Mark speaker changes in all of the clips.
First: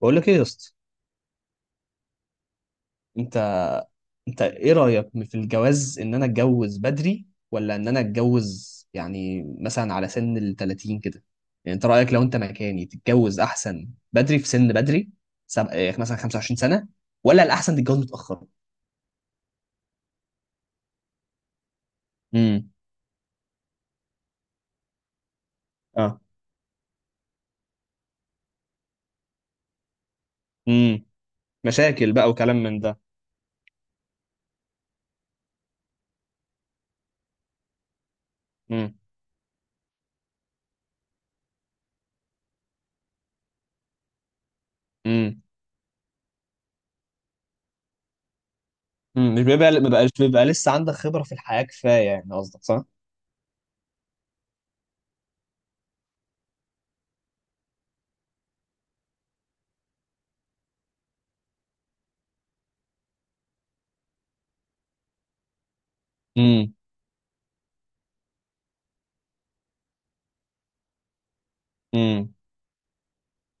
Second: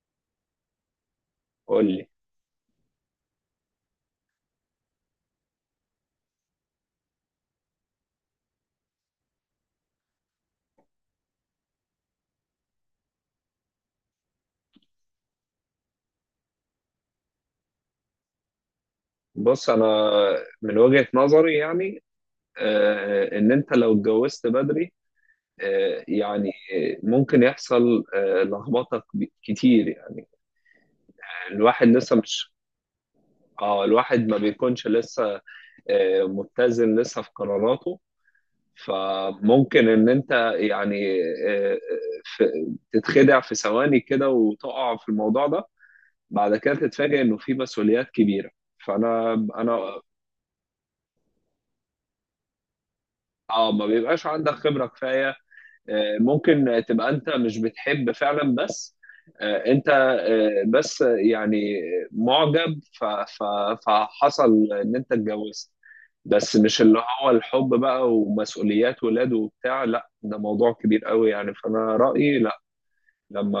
Speaker 1: بقول لك ايه يا اسطى.
Speaker 2: قول لي.
Speaker 1: انت انت ايه رايك في الجواز؟ ان انا اتجوز بدري ولا ان انا اتجوز يعني مثلا على سن ال 30 كده؟ يعني انت رايك لو انت مكاني تتجوز احسن بدري، في سن بدري؟ إيه، مثلا 25 سنه؟ ولا الاحسن تتجوز متاخر؟
Speaker 2: بص، انا من وجهة نظري يعني
Speaker 1: امم.
Speaker 2: آه، ان انت لو اتجوزت بدري،
Speaker 1: اه.
Speaker 2: يعني ممكن يحصل لخبطه كتير يعني.
Speaker 1: امم.
Speaker 2: الواحد
Speaker 1: مشاكل
Speaker 2: لسه
Speaker 1: بقى
Speaker 2: مش
Speaker 1: وكلام من ده.
Speaker 2: اه الواحد ما بيكونش لسه متزن لسه في قراراته.
Speaker 1: امم.
Speaker 2: فممكن ان انت يعني آه، تتخدع في ثواني كده وتقع في
Speaker 1: امم.
Speaker 2: الموضوع ده. بعد كده تتفاجئ انه في مسؤوليات كبيرة. فانا
Speaker 1: أمم. مش بيبقى ما
Speaker 2: انا
Speaker 1: بقاش بيبقى لسه عندك خبره في الحياه كفايه، يعني قصدك صح.
Speaker 2: اه ما بيبقاش عندك خبرة كفاية. ممكن تبقى انت مش بتحب فعلا، بس آه، انت آه، بس يعني معجب. فحصل ان انت اتجوزت، بس
Speaker 1: امم.
Speaker 2: مش اللي هو الحب بقى، ومسؤوليات ولاد وبتاع. لا، ده موضوع كبير قوي، يعني فانا
Speaker 1: امم.
Speaker 2: رأيي لا.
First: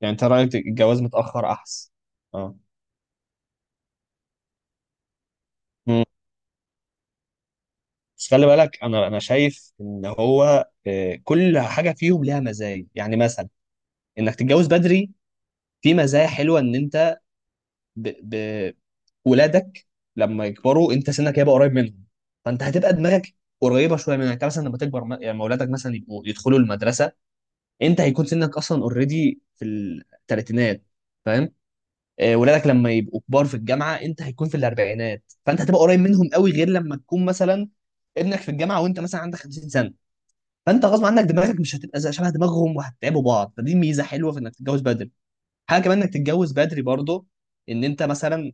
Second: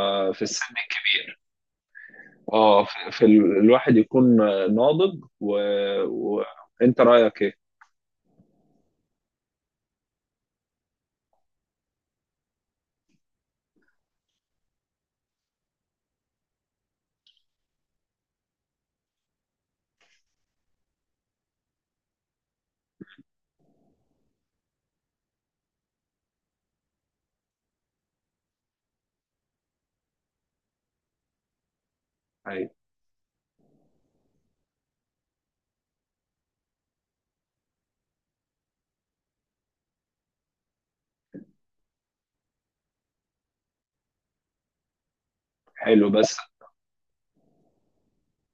Speaker 1: يعني انت
Speaker 2: في
Speaker 1: رايك
Speaker 2: السن
Speaker 1: الجواز
Speaker 2: الكبير،
Speaker 1: متاخر احسن؟ اه.
Speaker 2: اه في الواحد يكون ناضج وانت رأيك ايه؟
Speaker 1: بس خلي بالك، انا شايف ان هو كل حاجه فيهم ليها مزايا. يعني مثلا انك تتجوز بدري، في مزايا حلوه. ان انت ب... ب... ولادك لما يكبروا انت سنك هيبقى قريب منهم، فانت هتبقى دماغك قريبه شويه منك. يعني انت مثلا لما تكبر، يعني لما ولادك مثلا يبقوا يدخلوا المدرسه انت هيكون سنك اصلا اوريدي في الثلاثينات، فاهم؟ ولادك
Speaker 2: أيوة.
Speaker 1: لما يبقوا كبار في الجامعه انت هيكون في الاربعينات، فانت هتبقى قريب منهم قوي. غير لما تكون مثلا ابنك في الجامعه وانت مثلا عندك 50 سنه، فانت غصب عنك دماغك مش هتبقى شبه دماغهم وهتتعبوا بعض. فدي ميزه حلوه في انك تتجوز بدري. حاجه كمان
Speaker 2: حلو،
Speaker 1: انك
Speaker 2: بس
Speaker 1: تتجوز بدري برضه، ان انت مثلا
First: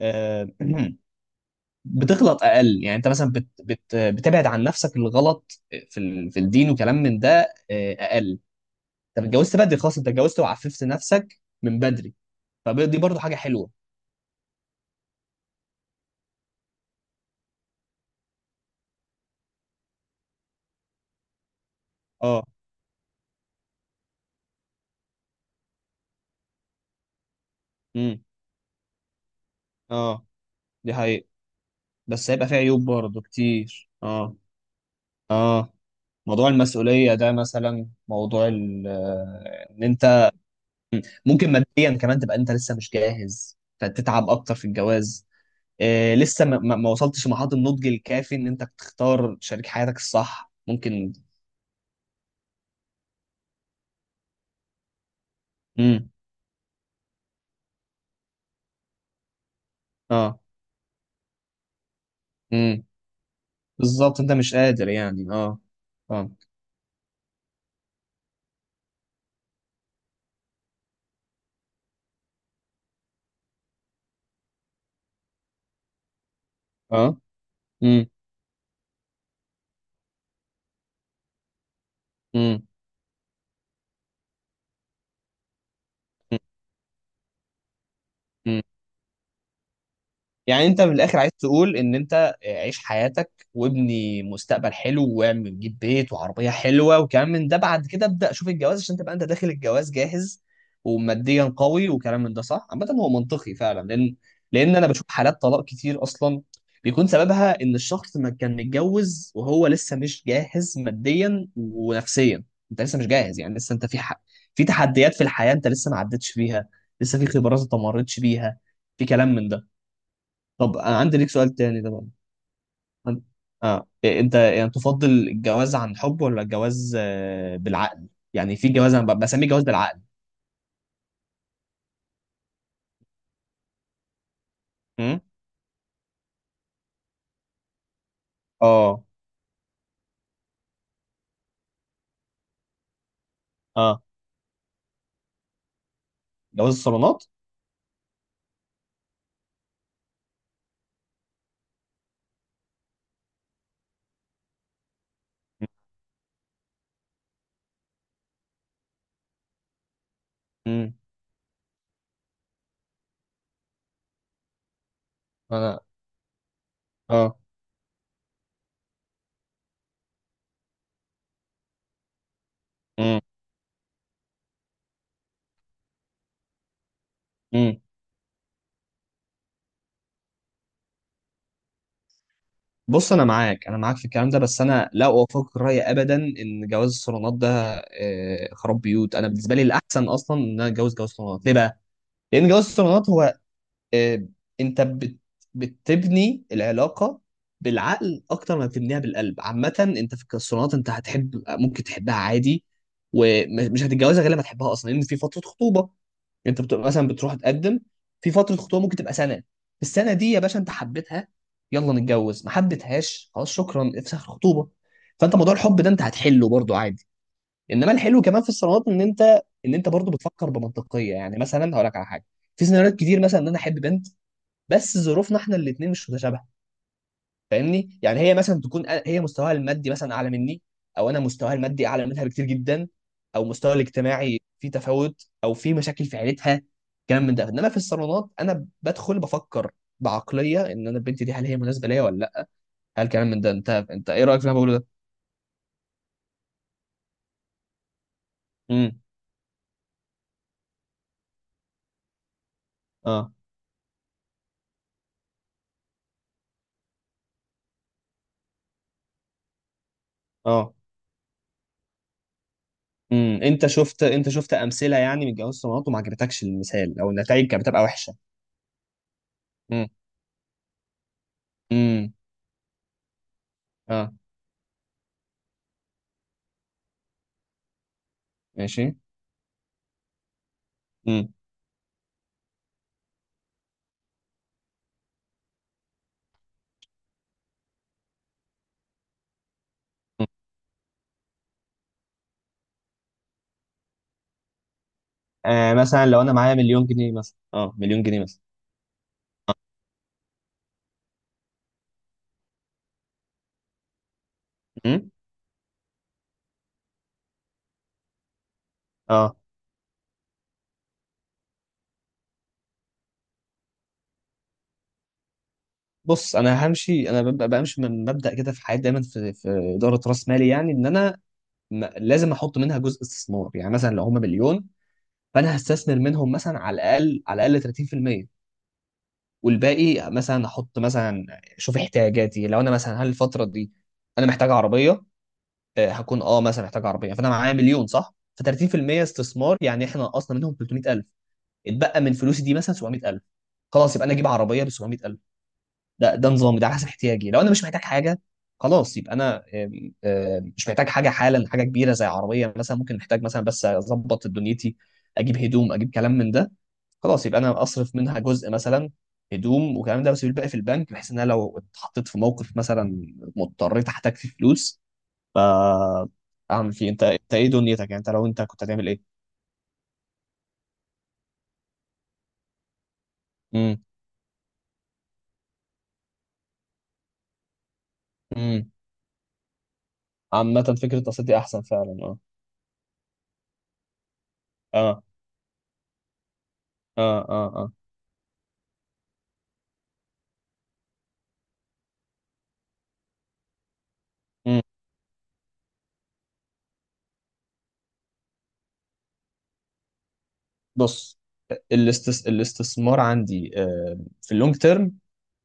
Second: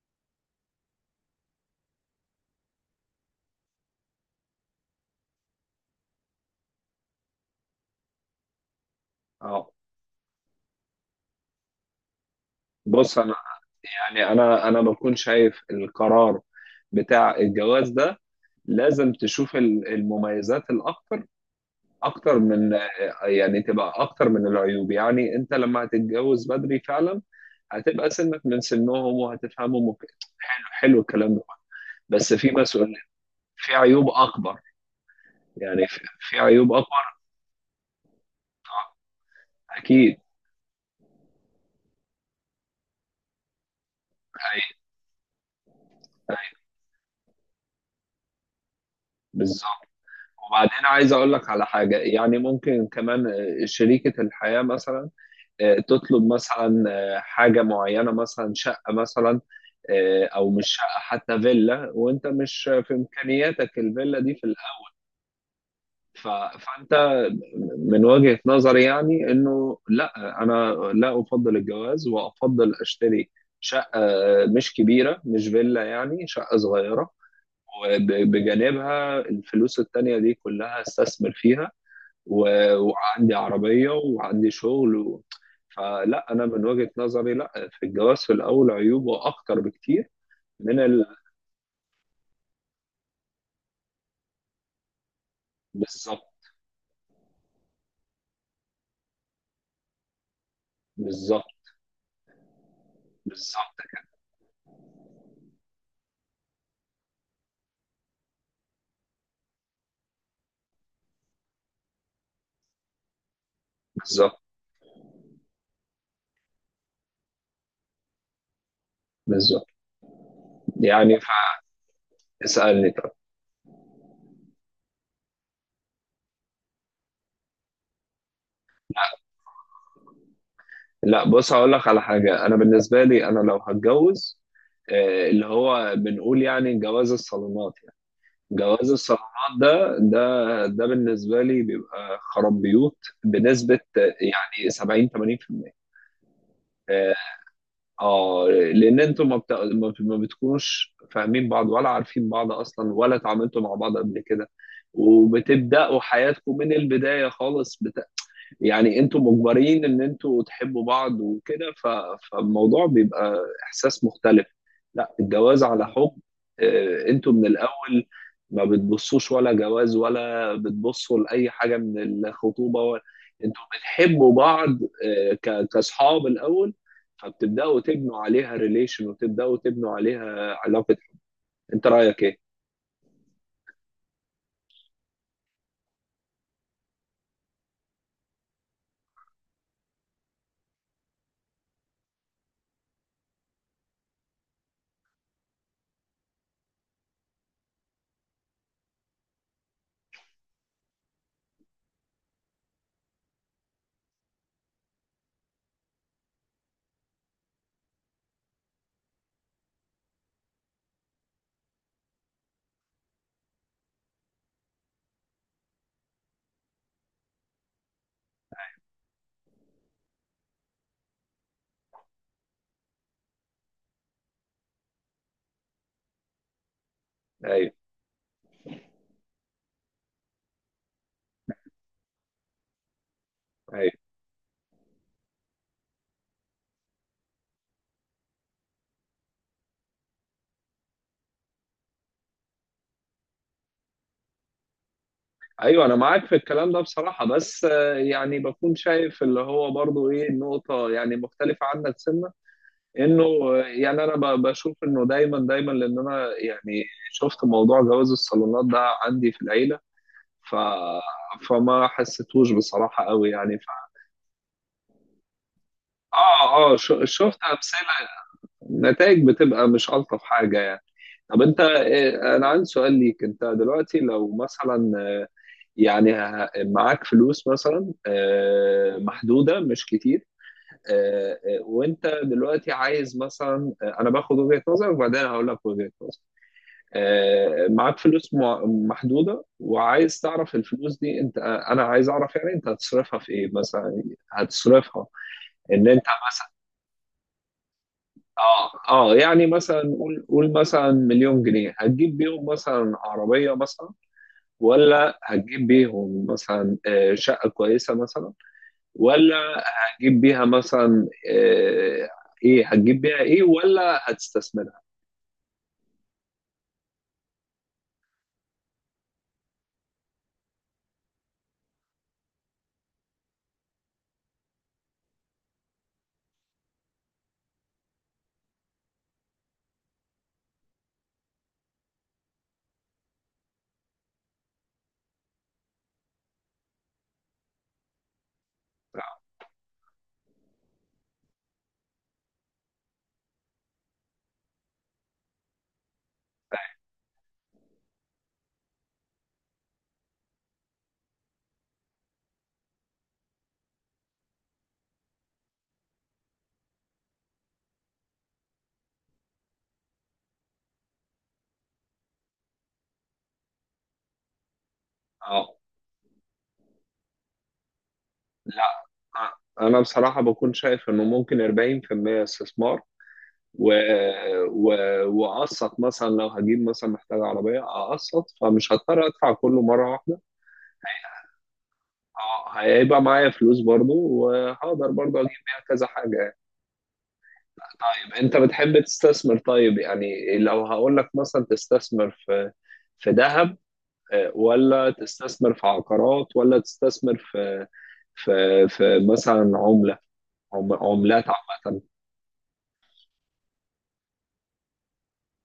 Speaker 1: آه، بتغلط اقل. يعني انت مثلا بت بت بتبعد عن نفسك الغلط في الدين وكلام من ده اقل. انت اتجوزت
Speaker 2: اه
Speaker 1: بدري خلاص، انت اتجوزت وعففت نفسك من بدري، فدي
Speaker 2: بص
Speaker 1: برضه
Speaker 2: انا،
Speaker 1: حاجه حلوه.
Speaker 2: يعني انا بكون شايف القرار بتاع الجواز ده لازم تشوف المميزات الاكتر، اكتر
Speaker 1: اه.
Speaker 2: من، يعني تبقى اكتر من العيوب. يعني انت لما هتتجوز بدري فعلا، هتبقى
Speaker 1: امم.
Speaker 2: سنك من سنهم وهتفهمهم
Speaker 1: اه.
Speaker 2: حلو
Speaker 1: دي
Speaker 2: حلو
Speaker 1: حقيقة.
Speaker 2: الكلام ده،
Speaker 1: بس
Speaker 2: بس
Speaker 1: هيبقى
Speaker 2: في
Speaker 1: فيه عيوب
Speaker 2: مسؤولية،
Speaker 1: برضه
Speaker 2: في
Speaker 1: كتير،
Speaker 2: عيوب
Speaker 1: اه.
Speaker 2: اكبر.
Speaker 1: اه،
Speaker 2: يعني في
Speaker 1: موضوع
Speaker 2: عيوب
Speaker 1: المسؤولية
Speaker 2: اكبر
Speaker 1: ده، مثلا موضوع ان
Speaker 2: اكيد.
Speaker 1: انت. مم. ممكن ماديا كمان تبقى انت لسه مش جاهز، فتتعب اكتر في
Speaker 2: أي-
Speaker 1: الجواز. إيه،
Speaker 2: أي،
Speaker 1: لسه ما وصلتش لمرحله النضج الكافي ان انت تختار شريك
Speaker 2: بالظبط.
Speaker 1: حياتك الصح،
Speaker 2: وبعدين عايز
Speaker 1: ممكن.
Speaker 2: اقول لك على حاجه. يعني ممكن كمان شريكه الحياه مثلا
Speaker 1: امم.
Speaker 2: تطلب مثلا حاجه معينه، مثلا شقه مثلا،
Speaker 1: اه.
Speaker 2: او مش شقه، حتى فيلا، وانت مش
Speaker 1: امم.
Speaker 2: في امكانياتك
Speaker 1: بالظبط
Speaker 2: الفيلا
Speaker 1: انت
Speaker 2: دي في
Speaker 1: مش قادر
Speaker 2: الاول.
Speaker 1: يعني، اه.
Speaker 2: ف-
Speaker 1: اه.
Speaker 2: فانت من وجهه نظري، يعني انه لا، انا لا افضل الجواز، وافضل اشتري شقه مش كبيره، مش فيلا، يعني شقه صغيره،
Speaker 1: اه. امم.
Speaker 2: وبجانبها الفلوس التانية دي كلها استثمر فيها، وعندي عربية وعندي شغل. فلا، أنا من وجهة نظري لا، في الجواز في
Speaker 1: امم.
Speaker 2: الأول عيوبه أكتر بكتير
Speaker 1: يعني
Speaker 2: من
Speaker 1: انت من
Speaker 2: ال...
Speaker 1: الاخر عايز تقول ان انت عيش حياتك وابني مستقبل حلو واعمل جيب بيت
Speaker 2: بالظبط.
Speaker 1: وعربيه حلوه وكلام من ده، بعد كده ابدا شوف الجواز عشان تبقى انت داخل الجواز جاهز وماديا
Speaker 2: بالظبط.
Speaker 1: قوي وكلام من ده. صح، عامه هو منطقي
Speaker 2: بالظبط
Speaker 1: فعلا.
Speaker 2: كده.
Speaker 1: لان انا بشوف حالات طلاق كتير اصلا، بيكون سببها ان الشخص ما كان متجوز وهو لسه مش جاهز ماديا ونفسيا. انت لسه مش جاهز، يعني لسه انت في حق،
Speaker 2: بالظبط،
Speaker 1: في تحديات في الحياه انت لسه ما عدتش فيها، لسه في خبرات انت ما مريتش بيها، في كلام من
Speaker 2: بالظبط.
Speaker 1: ده. طب انا عندي
Speaker 2: يعني
Speaker 1: ليك سؤال تاني ده بقى.
Speaker 2: فاسألني طب.
Speaker 1: عن- اه إيه، انت يعني تفضل الجواز عن حب ولا الجواز بالعقل؟ يعني في جواز انا بسميه جواز بالعقل.
Speaker 2: لا، بص، هقول لك على حاجة. أنا بالنسبة لي، أنا لو هتجوز،
Speaker 1: امم.
Speaker 2: اللي هو بنقول يعني جواز الصالونات. يعني جواز
Speaker 1: اه.
Speaker 2: الصالونات ده بالنسبة لي بيبقى خراب بيوت بنسبة
Speaker 1: اه.
Speaker 2: يعني 70 80%.
Speaker 1: جواز الصالونات.
Speaker 2: اه لان انتوا ما بتكونوش فاهمين بعض، ولا عارفين بعض اصلا، ولا اتعاملتوا مع بعض قبل كده. وبتبداوا حياتكم من البدايه خالص. يعني انتوا مجبرين ان انتوا تحبوا
Speaker 1: امم.
Speaker 2: بعض وكده. فالموضوع بيبقى احساس مختلف. لا، الجواز
Speaker 1: انا.
Speaker 2: على حب، انتوا
Speaker 1: اه.
Speaker 2: من الاول ما بتبصوش ولا جواز، ولا بتبصوا لاي حاجه من الخطوبه
Speaker 1: امم.
Speaker 2: انتوا بتحبوا بعض كاصحاب الاول،
Speaker 1: امم.
Speaker 2: فبتبداوا تبنوا عليها ريليشن، وتبداوا تبنوا عليها علاقه. انت رايك ايه؟
Speaker 1: بص، انا معاك في الكلام ده. بس انا لا اوافقك الراي ابدا ان جواز الصالونات ده خراب بيوت. انا بالنسبه لي الاحسن اصلا ان انا اتجوز جواز صالونات. ليه بقى؟ لان جواز الصالونات هو آه، انت بتبني العلاقه بالعقل اكتر ما بتبنيها بالقلب. عامه انت في الصالونات، انت هتحب، ممكن تحبها عادي، ومش هتتجوزها غير لما تحبها اصلا، لان في فتره خطوبه. انت بتبقى مثلا بتروح تقدم، في فتره خطوبه ممكن تبقى سنه، في السنه دي يا باشا انت حبيتها، يلا نتجوز. ما حبيتهاش، خلاص، شكرا، افسخ الخطوبه. فانت موضوع الحب ده انت هتحله برضو عادي. انما الحلو كمان في الصالونات ان انت برضو بتفكر بمنطقيه. يعني مثلا، هقول لك على حاجه، في سيناريوهات كتير مثلا ان انا احب بنت، بس ظروفنا احنا الاثنين مش متشابهه.
Speaker 2: ايوه،
Speaker 1: فاهمني؟ يعني هي مثلا تكون هي مستواها المادي مثلا اعلى مني، او انا مستواها المادي اعلى منها بكتير جدا، او مستواها
Speaker 2: ايوه،
Speaker 1: الاجتماعي في تفاوت، او في مشاكل في عيلتها، كلام من ده. انما في الصالونات انا بدخل بفكر بعقليه ان انا البنت دي هل هي مناسبه ليا ولا لا، هل كلام من ده. انت ايه رايك في اللي انا بقوله ده؟
Speaker 2: ايوه، انا معاك في الكلام ده بصراحه. بس يعني بكون
Speaker 1: امم.
Speaker 2: شايف اللي هو برضو ايه النقطه يعني مختلفه عنك سنه، انه
Speaker 1: اه.
Speaker 2: يعني انا بشوف انه دايما دايما. لان انا يعني شفت موضوع جواز الصالونات ده عندي في العيله. ف
Speaker 1: اه.
Speaker 2: فما حسيتوش بصراحه قوي،
Speaker 1: امم.
Speaker 2: يعني.
Speaker 1: انت شفت امثله يعني من جواز الصالونات وما
Speaker 2: اه،
Speaker 1: عجبتكش
Speaker 2: اه،
Speaker 1: المثال، او
Speaker 2: شفت
Speaker 1: النتائج كانت بتبقى
Speaker 2: امثله،
Speaker 1: وحشه؟
Speaker 2: نتائج بتبقى
Speaker 1: امم.
Speaker 2: مش الطف حاجه يعني. طب انت،
Speaker 1: امم.
Speaker 2: انا عندي سؤال ليك. انت دلوقتي
Speaker 1: اه.
Speaker 2: لو مثلا، يعني معاك فلوس مثلا،
Speaker 1: ماشي.
Speaker 2: محدودة مش كتير،
Speaker 1: امم.
Speaker 2: اه، وانت دلوقتي عايز، مثلا انا باخد وجهة نظرك، وبعدين هقول لك وجهة نظري. اه، معاك فلوس محدودة، وعايز تعرف الفلوس دي انت، انا عايز اعرف يعني انت هتصرفها في ايه مثلا. هتصرفها، ان انت
Speaker 1: مثلا لو انا
Speaker 2: مثلا،
Speaker 1: معايا مليون جنيه مثلا، مليون جنيه مثلا.
Speaker 2: اه يعني مثلا، قول قول مثلا مليون جنيه هتجيب بيهم مثلا عربية مثلا،
Speaker 1: امم.
Speaker 2: ولا هتجيب بيهم مثلا شقة كويسة مثلا، ولا
Speaker 1: اه.
Speaker 2: هتجيب بيها مثلا ايه، هتجيب بيها ايه، ولا هتستثمرها؟
Speaker 1: بص، انا همشي، انا ببقى بمشي من مبدأ كده في حياتي دايما، في اداره راس مالي، يعني ان انا لازم احط منها جزء استثمار. يعني مثلا لو هم مليون، فانا هستثمر منهم مثلا على الاقل، على الاقل 30%. والباقي مثلا احط مثلا، شوف احتياجاتي لو انا مثلا هل الفتره دي انا محتاج عربيه. هكون مثلا محتاج عربيه، فانا معايا مليون صح، ف 30% استثمار، يعني احنا نقصنا منهم 300,000، اتبقى من فلوسي دي مثلا 700,000. خلاص يبقى انا اجيب عربيه ب 700,000. ده نظامي، ده على حسب احتياجي. لو انا مش محتاج حاجه، خلاص يبقى انا آم، آم، مش محتاج حاجه حالا، حاجه كبيره زي عربيه مثلا، ممكن محتاج مثلا بس اظبط دنيتي، اجيب هدوم اجيب كلام من ده. خلاص يبقى انا اصرف منها جزء مثلا هدوم وكلام ده، بس الباقي في البنك، بحيث ان انا لو اتحطيت في موقف مثلا مضطريت احتاج فيه فلوس ف
Speaker 2: اه،
Speaker 1: اعمل فيه. انت ايه دنيتك؟ يعني انت لو انت كنت
Speaker 2: لا،
Speaker 1: هتعمل ايه؟
Speaker 2: آه، انا بصراحة بكون شايف انه ممكن 40% استثمار، و...
Speaker 1: امم.
Speaker 2: و... واقسط مثلا، لو هجيب مثلا محتاج عربية، اقسط
Speaker 1: امم.
Speaker 2: فمش هضطر ادفع كله مرة واحدة.
Speaker 1: عامه فكره التصدي احسن فعلا. اه.
Speaker 2: هيبقى معايا فلوس برضو، وهقدر
Speaker 1: اه.
Speaker 2: برضو اجيب بيها كذا حاجة.
Speaker 1: اه. اه. اه.
Speaker 2: طيب، انت بتحب تستثمر. طيب يعني لو هقول لك مثلا تستثمر في ذهب، ولا تستثمر في عقارات، ولا تستثمر في في مثلا عملة،
Speaker 1: بص،
Speaker 2: عملات عامة.
Speaker 1: الاستثمار عندي في اللونج تيرم.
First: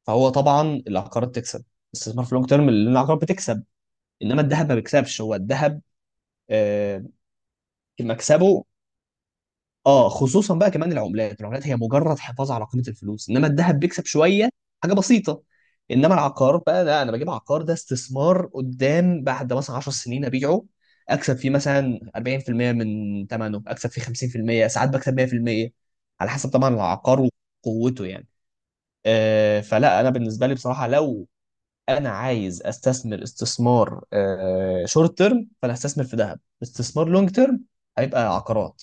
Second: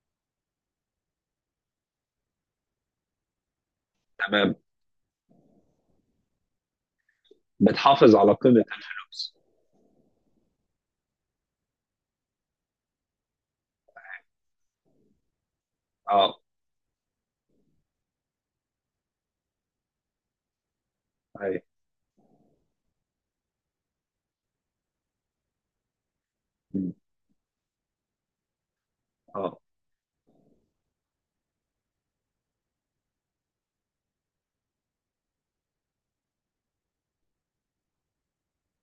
Speaker 1: فهو طبعا العقارات تكسب، الاستثمار في اللونج تيرم اللي العقارات بتكسب. انما
Speaker 2: تمام.
Speaker 1: الذهب ما بيكسبش، هو الذهب آه،
Speaker 2: بتحافظ على قيمة
Speaker 1: مكسبه
Speaker 2: الفلوس.
Speaker 1: اه، خصوصا بقى. كمان العملات، العملات هي مجرد حفاظ على قيمه الفلوس، انما الذهب بيكسب شويه، حاجه بسيطه. انما
Speaker 2: اه،
Speaker 1: العقار بقى لا، انا بجيب عقار، ده استثمار قدام، بعد مثلا 10 سنين ابيعه، اكسب فيه
Speaker 2: اي،
Speaker 1: مثلا 40% من ثمنه، اكسب فيه 50%، ساعات بكسب 100% على حسب طبعا
Speaker 2: م،
Speaker 1: العقار وقوته يعني.
Speaker 2: اه،
Speaker 1: فلا انا بالنسبه لي بصراحه، لو انا عايز استثمر استثمار شورت تيرم، فانا هستثمر في ذهب. استثمار لونج تيرم هيبقى عقارات.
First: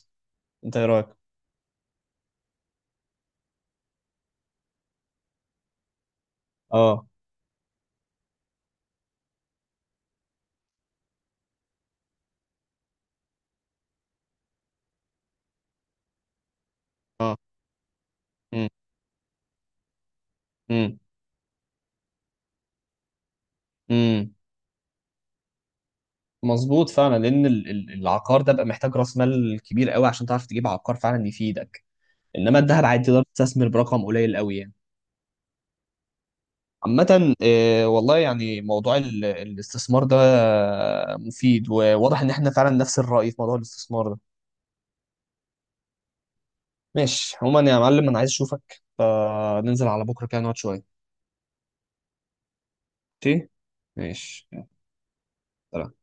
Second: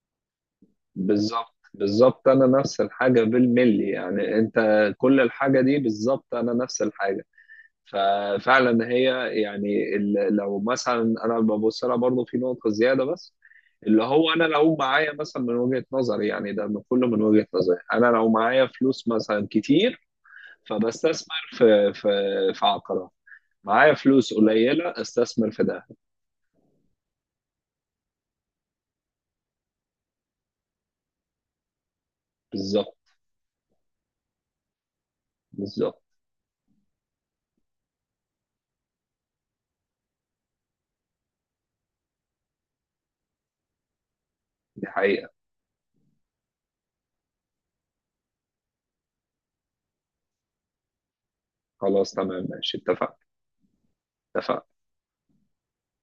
Speaker 1: انت ايه رايك؟
Speaker 2: بالظبط، بالظبط، انا نفس الحاجة بالملي. يعني انت، كل الحاجة دي بالظبط، انا نفس
Speaker 1: اه.
Speaker 2: الحاجة. ففعلا هي يعني لو مثلا انا ببص لها برضه في نقطه زياده، بس اللي هو انا لو معايا مثلا، من وجهه نظري يعني ده، كله من وجهه نظري، انا لو معايا
Speaker 1: مم.
Speaker 2: فلوس مثلا كتير،
Speaker 1: مم.
Speaker 2: فبستثمر في عقارات. معايا
Speaker 1: مم.
Speaker 2: فلوس قليله، استثمر في ده.
Speaker 1: مظبوط فعلا، لان العقار ده بقى محتاج راس مال كبير قوي عشان تعرف تجيب عقار فعلا يفيدك. انما الذهب
Speaker 2: بالظبط،
Speaker 1: عادي تقدر تستثمر برقم قليل قوي يعني.
Speaker 2: بالظبط،
Speaker 1: عامة، والله يعني موضوع الاستثمار ده مفيد، وواضح ان احنا فعلا نفس الرأي في موضوع الاستثمار ده.
Speaker 2: دي حقيقه.
Speaker 1: ماشي عموما يا معلم، انا عايز اشوفك، فننزل على بكرة كده نقعد شوية.
Speaker 2: خلاص، تمام، ماشي، اتفقنا،
Speaker 1: ماشي. ماشي يلا.
Speaker 2: اتفقنا.
Speaker 1: سلام.